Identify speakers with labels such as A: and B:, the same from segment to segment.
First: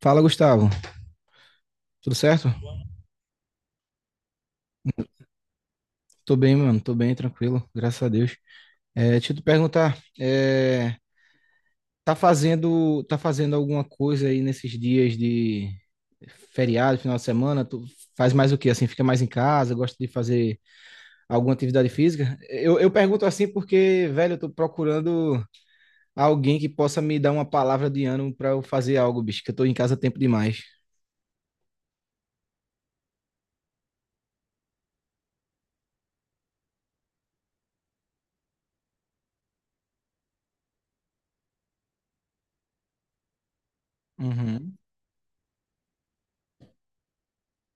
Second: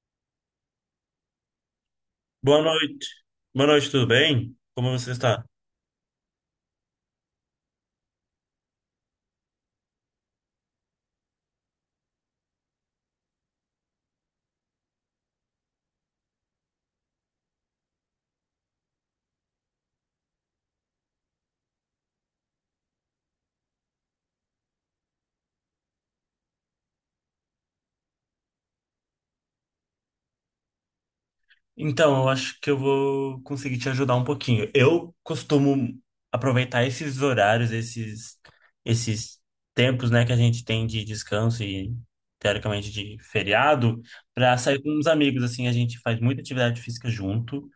A: Fala, Gustavo. Tudo certo?
B: Boa noite. Boa noite, tudo bem? Como você está?
A: Tô bem, mano. Tô bem, tranquilo. Graças a Deus. Deixa eu te perguntar, tá fazendo alguma coisa aí nesses dias de feriado, final de semana? Tu faz mais o quê? Assim, fica mais em casa? Gosta de fazer alguma atividade física? Eu pergunto assim porque, velho, eu tô procurando alguém que possa me dar uma palavra de ânimo pra eu fazer algo, bicho, que eu tô em casa tempo demais.
B: Então, eu acho que eu vou conseguir te ajudar um pouquinho. Eu costumo aproveitar esses horários, esses tempos, né, que a gente tem de descanso e teoricamente de feriado, para
A: Uhum.
B: sair com uns amigos assim. A gente faz muita atividade física junto.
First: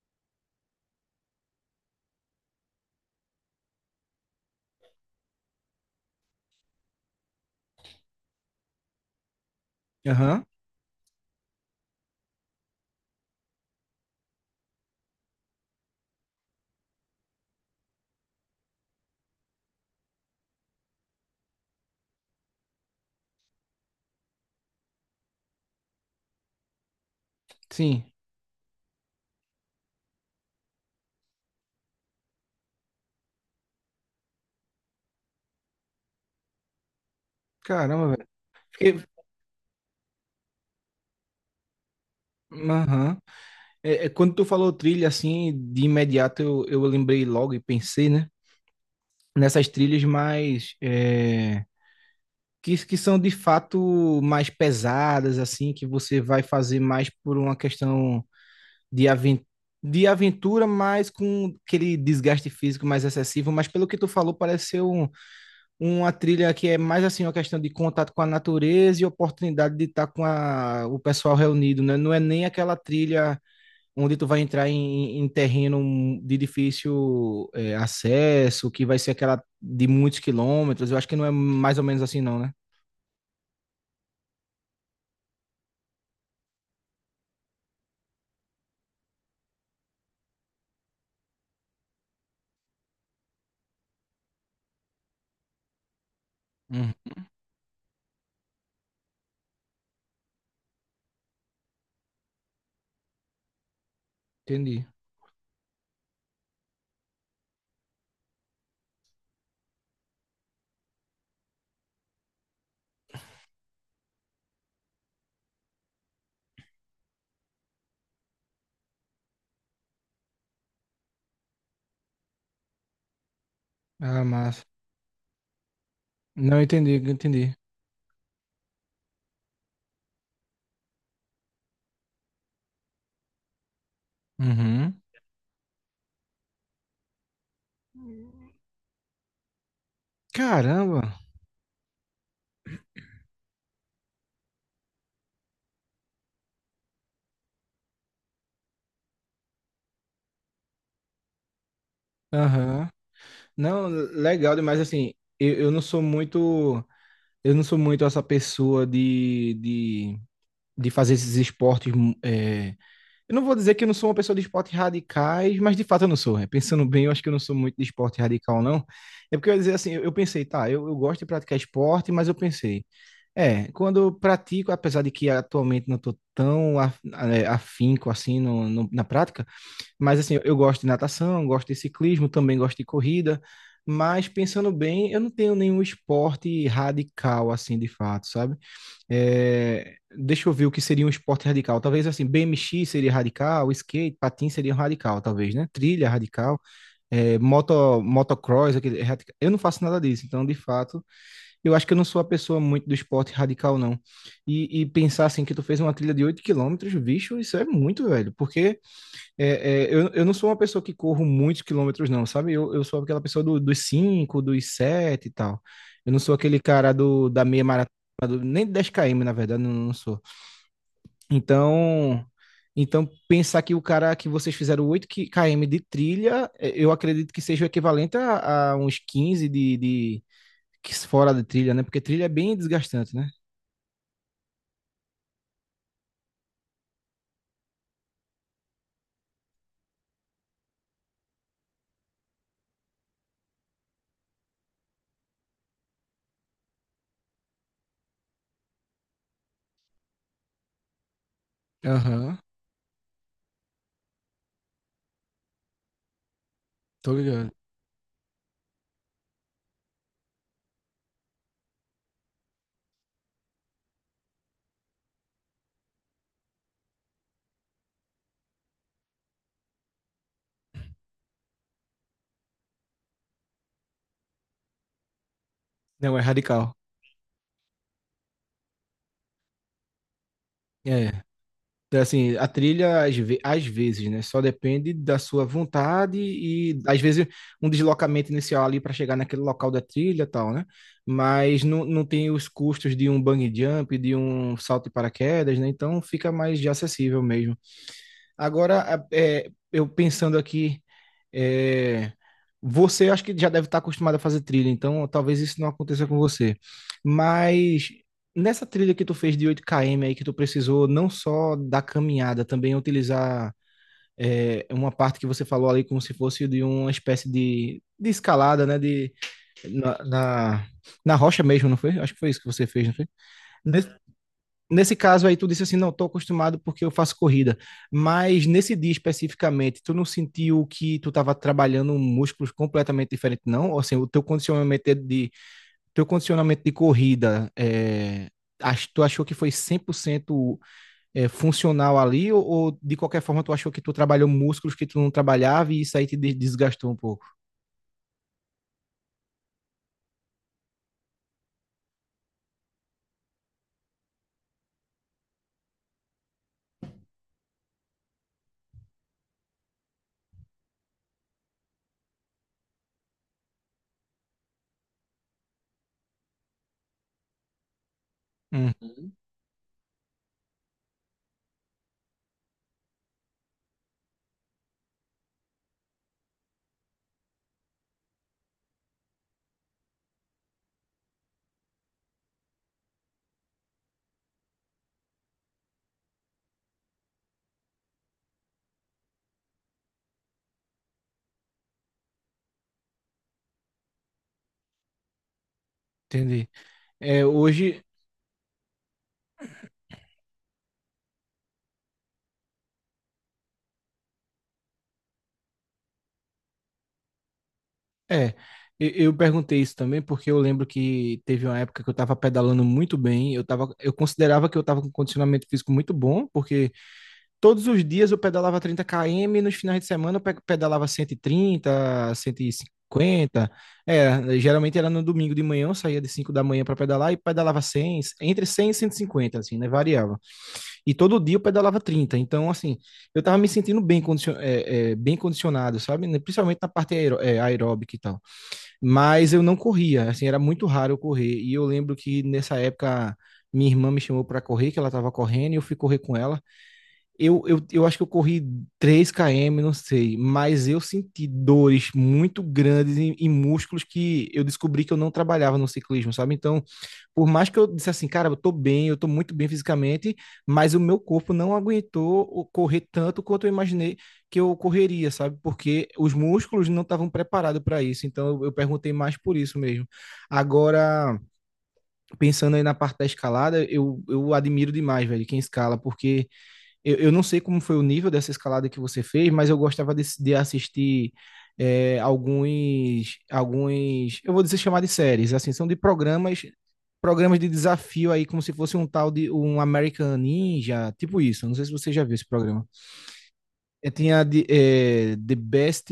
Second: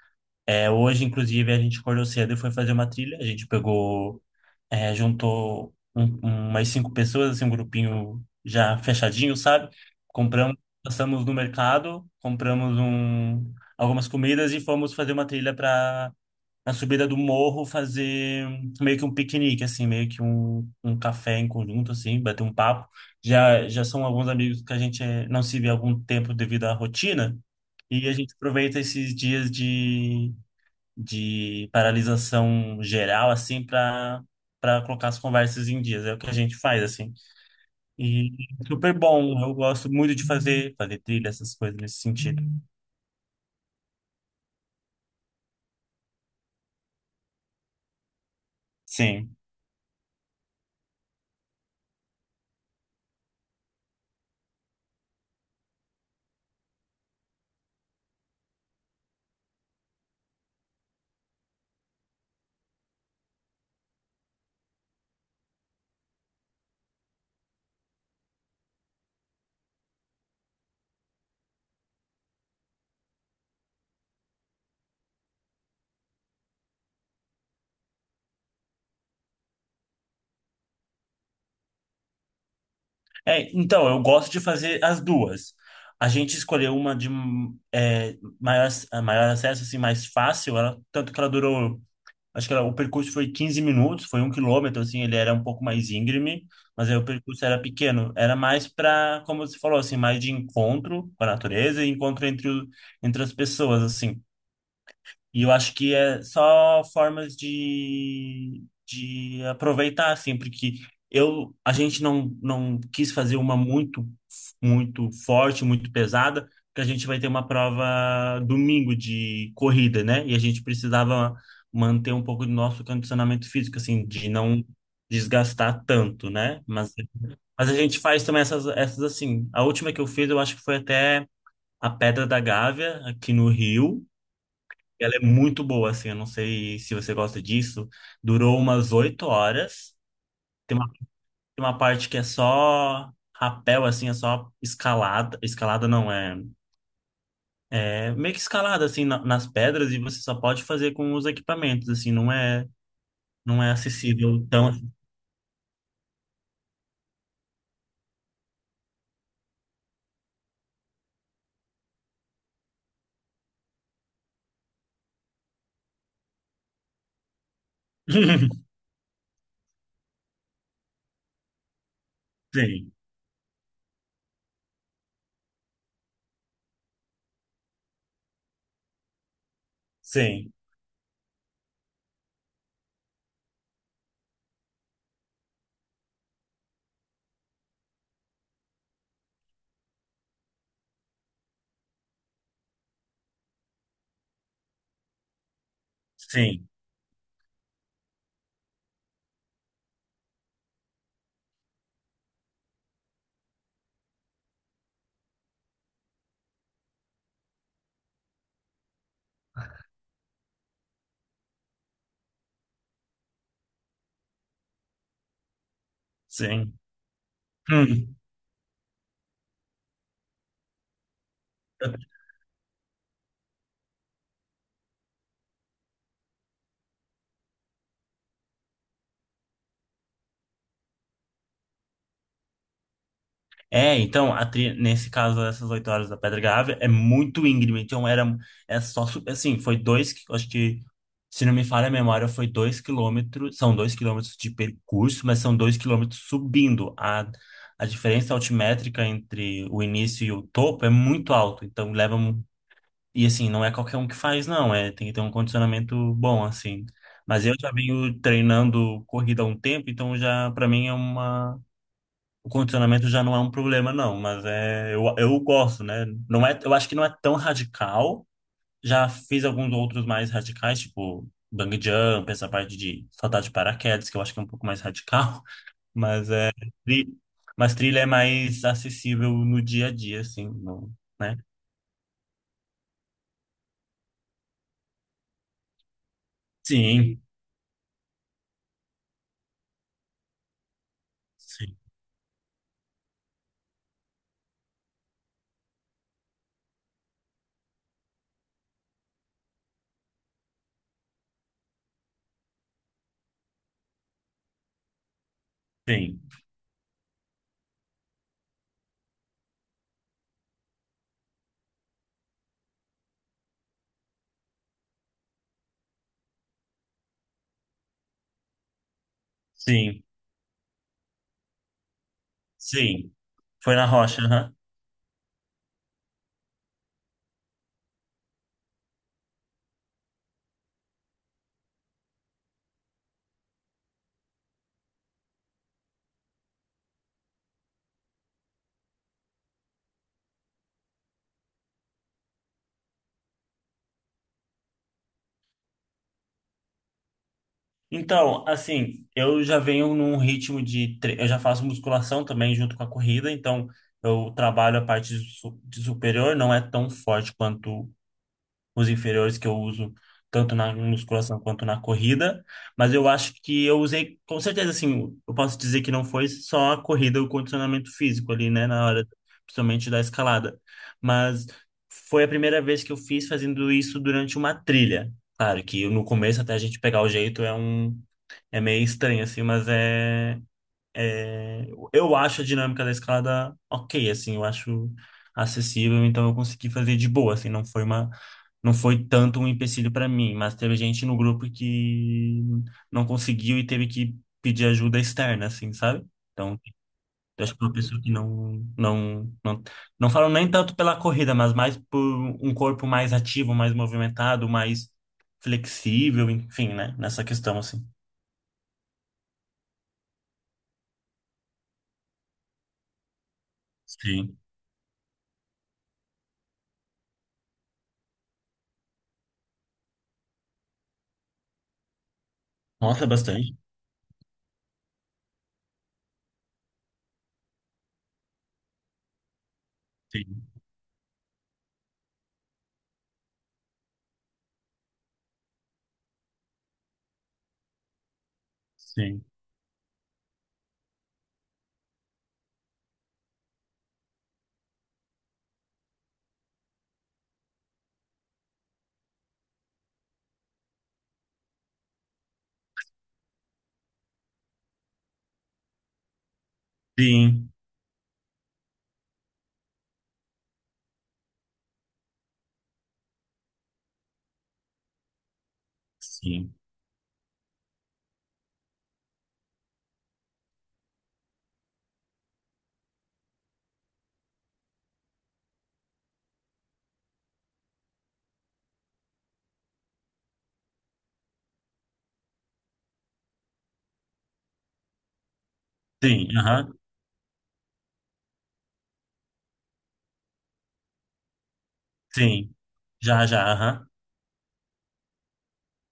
B: É, hoje, inclusive, a gente acordou cedo e foi fazer uma trilha. A gente pegou é, juntou umas cinco pessoas, assim, um grupinho já fechadinho, sabe?
A: Aham.
B: Compramos, passamos no mercado, compramos algumas comidas e fomos fazer uma trilha para na subida do morro fazer meio que um piquenique, assim, meio que um café em conjunto, assim, bater um papo. Já, já são alguns amigos que a gente não se vê há algum tempo devido à rotina.
A: Sim.
B: E a gente aproveita esses dias de paralisação geral, assim, para para colocar as conversas em dias. É o que a gente faz, assim.
A: Caramba, velho.
B: E super
A: Fiquei-
B: bom. Eu gosto muito de fazer, fazer trilha, essas coisas nesse sentido.
A: Aham. Quando tu falou trilha, assim, de imediato eu lembrei logo e pensei, né?
B: Sim.
A: Nessas trilhas mais, que são de fato mais pesadas, assim, que você vai fazer mais por uma questão de, aven de aventura, mas com aquele desgaste físico mais excessivo. Mas pelo que tu falou, parece ser uma trilha que é mais assim uma questão de contato com a natureza e oportunidade de estar com o pessoal reunido, né? Não é nem aquela trilha onde tu vai entrar em terreno de difícil acesso, que vai ser aquela de muitos quilômetros. Eu acho que não é mais ou menos assim, não, né?
B: É, então, eu gosto de fazer as duas. A gente escolheu uma de maior, maior acesso, assim, mais fácil. Ela, tanto que ela durou, acho que era- o percurso foi 15 minutos, foi um quilômetro, assim. Ele era um pouco mais íngreme, mas
A: Hum,
B: aí o percurso era pequeno. Era mais para, como você falou, assim, mais de encontro com a natureza e encontro entre as pessoas, assim.
A: entendi.
B: E eu acho que é só formas de aproveitar, assim, porque a gente não quis fazer uma muito, muito forte, muito pesada, porque a gente vai ter uma prova domingo de corrida, né? E a gente precisava manter um pouco do nosso condicionamento físico, assim,
A: Ah,
B: de
A: massa.
B: não desgastar tanto,
A: Não
B: né?
A: entendi, entendi.
B: Mas a gente faz também essas, essas assim. A última que eu fiz, eu acho que foi até a Pedra da Gávea, aqui no Rio.
A: Uhum.
B: Ela é muito boa, assim, eu não sei se você gosta disso. Durou umas oito horas.
A: Caramba.
B: Tem uma parte que é só rapel, assim, é só escalada. Escalada não, é, é meio que escalada, assim, nas pedras, e você só pode fazer com os equipamentos, assim. Não é,
A: Aham.
B: não é
A: Não,
B: acessível
A: legal
B: tão...
A: demais assim. Eu não sou muito, eu não sou muito essa pessoa de fazer esses esportes. Eu não vou dizer que eu não sou uma pessoa de esportes radicais, mas de fato eu não sou, né? Pensando bem, eu acho que eu não sou muito de esporte radical, não. É porque eu ia dizer assim, eu pensei, tá, eu gosto de praticar esporte, mas eu pensei,
B: Sim,
A: quando eu pratico, apesar de que atualmente não estou tão afinco assim na prática. Mas assim,
B: sim,
A: eu gosto de natação, gosto de ciclismo, também gosto de corrida, mas pensando bem, eu não tenho nenhum esporte radical assim de fato, sabe? Deixa eu ver o que seria um esporte radical. Talvez assim, BMX seria radical, skate, patins seria radical, talvez, né? Trilha radical.
B: sim,
A: É, moto, motocross, aquele, é radical. Eu não faço nada disso, então de fato, eu acho que eu não sou a pessoa muito do esporte radical, não. E pensar assim que tu fez uma trilha de 8 km, bicho, isso é muito, velho, porque é, eu não sou uma pessoa que corro muitos quilômetros, não, sabe? Eu sou aquela pessoa dos 5, dos 7 e tal. Eu não sou aquele
B: sim.
A: cara da meia maratona,
B: Hum.
A: nem 10 km, na verdade, não, não sou. Então, então, pensar que o cara que vocês fizeram km de trilha, é, eu acredito que seja o equivalente a uns 15 de que fora de trilha, né? Porque trilha é bem desgastante, né?
B: É, então, a nesse caso, essas oito horas da Pedra Gávea é muito íngreme. Então, era, é só, assim, foi dois, acho que, se não me falha a memória, foi dois quilômetros. São dois quilômetros de percurso, mas são dois quilômetros subindo. A diferença altimétrica entre o início e o topo é muito alto. Então, leva,
A: Aham,
B: um- e assim, não é qualquer um que faz, não. É, tem que ter um condicionamento bom, assim.
A: tô
B: Mas
A: ligado.
B: eu já venho treinando corrida há um tempo, então já, para mim, é uma o condicionamento já não é um problema, não, mas é, eu gosto, né? Não é, eu acho que não é tão radical. Já fiz alguns outros mais radicais, tipo bang jump, essa parte de saltar de paraquedas, que eu acho que é um pouco mais radical,
A: Não, é
B: mas é,
A: radical.
B: tri- mas trilha é mais acessível no dia a dia, assim, no,
A: É.
B: né?
A: Então, assim, a trilha às vezes, né? Só depende da sua vontade e às
B: Sim,
A: vezes um deslocamento inicial ali para chegar naquele local da trilha e tal, né? Mas
B: sim,
A: não, não tem os custos de um bungee jump, de um salto de paraquedas, né? Então fica mais de acessível mesmo. Agora, eu pensando aqui, é, você acho que já deve estar acostumado a fazer trilha, então talvez isso não aconteça com
B: sim,
A: você. Mas nessa trilha que tu fez de 8 km aí, que tu precisou não só da caminhada, também utilizar uma parte que você falou ali como se fosse de uma espécie de escalada, né? De, na,
B: sim,
A: na, na rocha mesmo, não foi? Acho que foi isso que você fez, não foi?
B: sim. Foi na rocha, aham.
A: Nesse caso aí, tu disse assim, não, estou acostumado porque eu faço corrida, mas nesse dia especificamente, tu não sentiu que tu estava trabalhando músculos completamente diferente, não? Ou assim, o teu condicionamento teu condicionamento de corrida, tu achou que foi 100% funcional ali, ou de qualquer forma tu achou que tu trabalhou músculos que tu não trabalhava e isso aí te desgastou um pouco?
B: Então, assim, eu já venho num ritmo de. Eu já faço musculação também junto com a corrida, então eu trabalho a parte de superior, não é tão forte quanto os inferiores que eu uso, tanto na musculação quanto na corrida. Mas eu acho que eu usei, com certeza, assim, eu posso dizer que não foi só a corrida, o condicionamento físico ali, né,
A: Hum,
B: na hora, principalmente da escalada. Mas foi a primeira vez que eu fiz fazendo isso durante uma trilha. Claro que no começo, até a gente pegar o jeito, é meio estranho, assim, mas é, é- Eu acho a dinâmica da escalada ok, assim, eu acho acessível, então eu consegui fazer de boa, assim, não foi uma... Não foi tanto um empecilho para mim, mas teve gente no grupo que não conseguiu e teve que pedir ajuda externa, assim, sabe?
A: entendi.
B: Então,
A: É,
B: eu acho que é uma
A: hoje,
B: pessoa que não falo nem tanto pela corrida, mas mais por um corpo mais ativo, mais movimentado, mais flexível, enfim, né? Nessa questão, assim.
A: é, eu perguntei isso também porque eu lembro que teve uma época que eu estava pedalando muito bem, eu tava, eu
B: Sim.
A: considerava que eu estava com condicionamento físico muito bom, porque todos os dias eu pedalava 30 km, nos finais de semana eu pedalava 130,
B: Nossa,
A: 150.
B: bastante.
A: É, geralmente era no domingo de manhã, eu saía de 5 da manhã para pedalar e pedalava 100, entre 100 e 150, assim, né? Variava.
B: Sim,
A: E todo dia eu pedalava 30. Então, assim, eu tava me sentindo bem, bem condicionado, sabe? Né, principalmente na parte aeróbica e tal.
B: sim.
A: Mas eu não corria, assim, era muito raro eu correr. E eu lembro que nessa época minha irmã me chamou para correr, que ela tava correndo, e eu fui correr com ela. Eu acho que eu corri 3 km, não sei, mas eu senti dores muito grandes em músculos que eu descobri que eu não trabalhava no ciclismo, sabe? Então, por mais
B: Sim,
A: que eu disse assim, cara, eu tô bem, eu tô muito bem fisicamente, mas o meu corpo não aguentou correr tanto quanto eu imaginei que eu correria, sabe? Porque os
B: sim.
A: músculos não estavam preparados para isso. Então, eu perguntei mais por isso mesmo. Agora, pensando aí na parte da escalada, eu admiro demais, velho, quem escala, porque eu não sei como foi o nível dessa escalada que você fez, mas eu gostava de assistir alguns, eu vou dizer chamar de séries, assim, são de
B: Sim,
A: programas,
B: aham,
A: programas de desafio aí, como se fosse um tal de um American Ninja, tipo isso. Não sei se você já viu esse
B: sim.
A: programa.
B: Já, já, aham.
A: Tinha The Best,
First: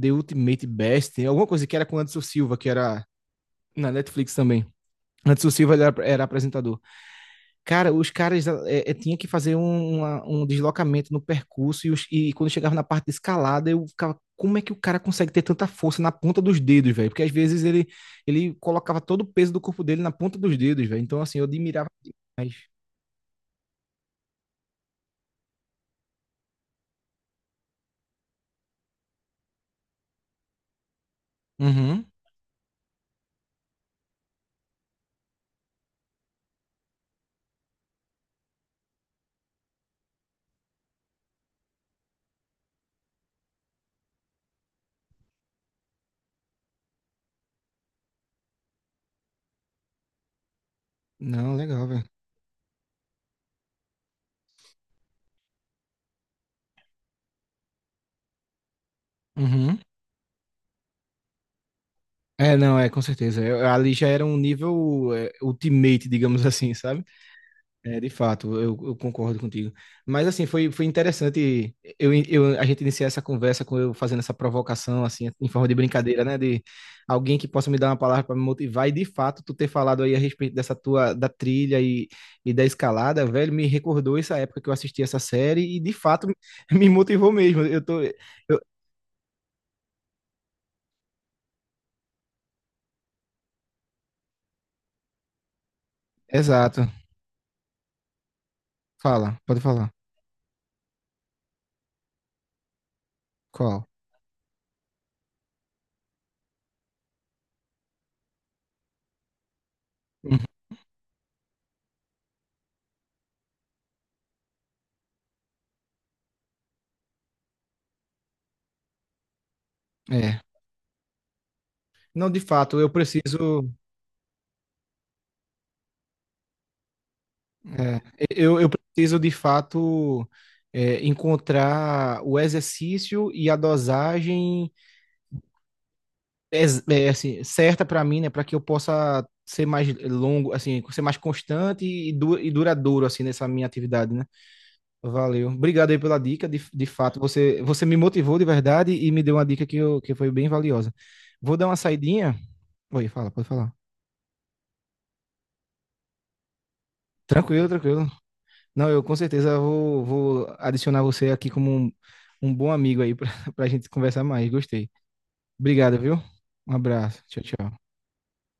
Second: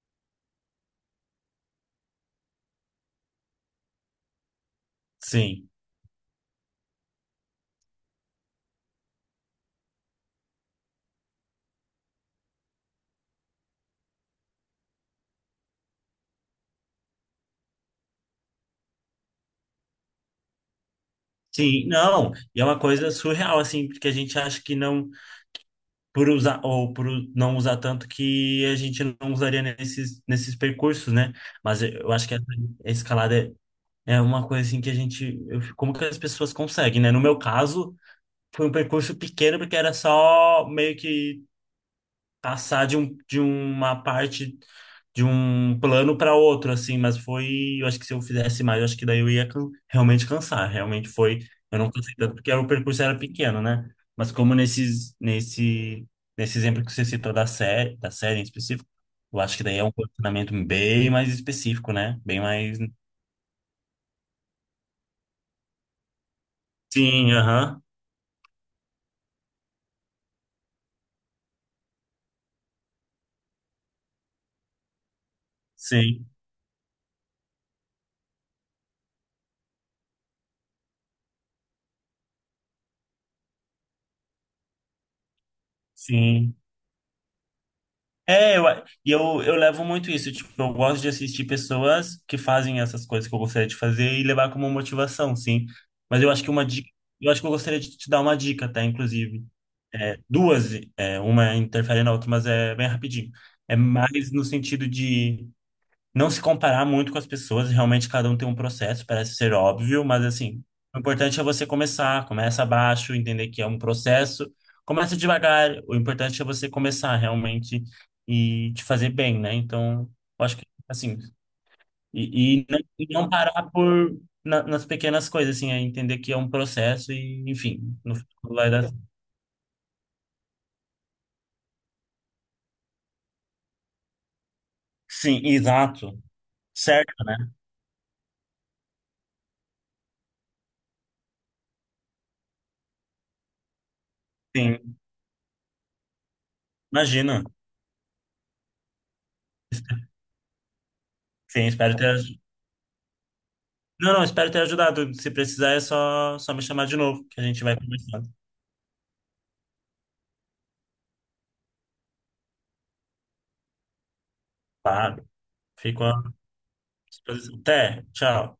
A: The Ultimate Best, alguma coisa que era com o Anderson Silva, que era na Netflix também. Anderson
B: Sim.
A: Silva, ele era apresentador. Cara, os caras tinha que fazer um deslocamento no percurso e quando chegava na parte de escalada, eu ficava, como é que o cara consegue ter tanta força na ponta dos dedos, velho? Porque às vezes ele colocava todo o peso do corpo dele na ponta dos dedos, velho. Então, assim, eu
B: Sim,
A: admirava
B: não.
A: demais.
B: E é uma coisa surreal, assim, porque a gente acha que não, por usar, ou por não usar tanto, que a gente não usaria nesses, nesses percursos, né? Mas eu
A: Uhum.
B: eu acho que essa escalada é, é uma coisa, assim, que a gente. Como que as pessoas conseguem, né? No meu caso, foi um percurso pequeno, porque era só meio que passar de uma parte de um plano para outro, assim, mas foi, eu acho que se eu fizesse mais, eu acho que daí eu ia realmente cansar, realmente foi,
A: Não,
B: eu
A: legal,
B: não
A: velho.
B: cansei tanto porque o percurso era pequeno, né? Mas como nesses, nesse, nesse exemplo que você citou da série em específico, eu acho que daí
A: Uhum.
B: é um condicionamento bem mais específico, né? Bem
A: É, não,
B: mais...
A: é, com certeza. Ali já era um nível ultimate, digamos assim, sabe?
B: Sim, aham,
A: É, de fato, eu concordo contigo. Mas assim, foi interessante a gente iniciar essa conversa com eu fazendo essa provocação, assim, em forma de brincadeira,
B: sim,
A: né? De alguém que possa me dar uma palavra para me motivar, e de fato, tu ter falado aí a respeito dessa tua da trilha e da escalada, velho, me recordou essa época que eu assisti essa série e de fato
B: sim.
A: me motivou mesmo.
B: É, e eu levo muito isso. Tipo, eu gosto de assistir pessoas que fazem essas coisas que eu gostaria de fazer e levar como motivação, sim. Mas eu acho que uma
A: Exato.
B: dica, eu acho que eu gostaria de te dar uma dica, tá?
A: Fala,
B: Inclusive,
A: pode falar.
B: é, duas, é, uma interfere na outra, mas é bem rapidinho. É
A: Qual?
B: mais no sentido de não se comparar muito com as pessoas, realmente cada um tem um processo, parece ser óbvio, mas
A: Uhum.
B: assim, o importante é você começar, começa abaixo, entender que é um processo, começa devagar, o importante é você começar realmente e te fazer bem, né? Então,
A: É.
B: eu acho que assim,
A: Não, de fato, eu
B: e não parar
A: preciso.
B: por nas pequenas coisas, assim, é entender que é um processo e, enfim,
A: É,
B: no final
A: eu
B: vai dar.
A: preciso de fato encontrar o exercício e a dosagem
B: Sim, exato. Certo, né?
A: assim, certa para mim, né, para que eu possa ser mais longo, assim, ser mais constante e duradouro assim nessa minha atividade, né?
B: Sim,
A: Valeu. Obrigado aí pela dica, de fato,
B: imagina.
A: você me motivou de verdade e me deu uma dica que, que foi bem valiosa. Vou dar
B: Sim,
A: uma
B: espero ter
A: saidinha. Oi, fala, pode falar.
B: Não, não, espero ter ajudado. Se precisar, é só, só me chamar de novo, que a gente
A: Tranquilo,
B: vai
A: tranquilo.
B: conversando.
A: Não, eu com certeza vou adicionar você aqui como um bom amigo aí para a gente conversar mais. Gostei.
B: Claro,
A: Obrigado,
B: fico à
A: viu? Um abraço. Tchau,
B: disposição.
A: tchau.
B: Até, tchau.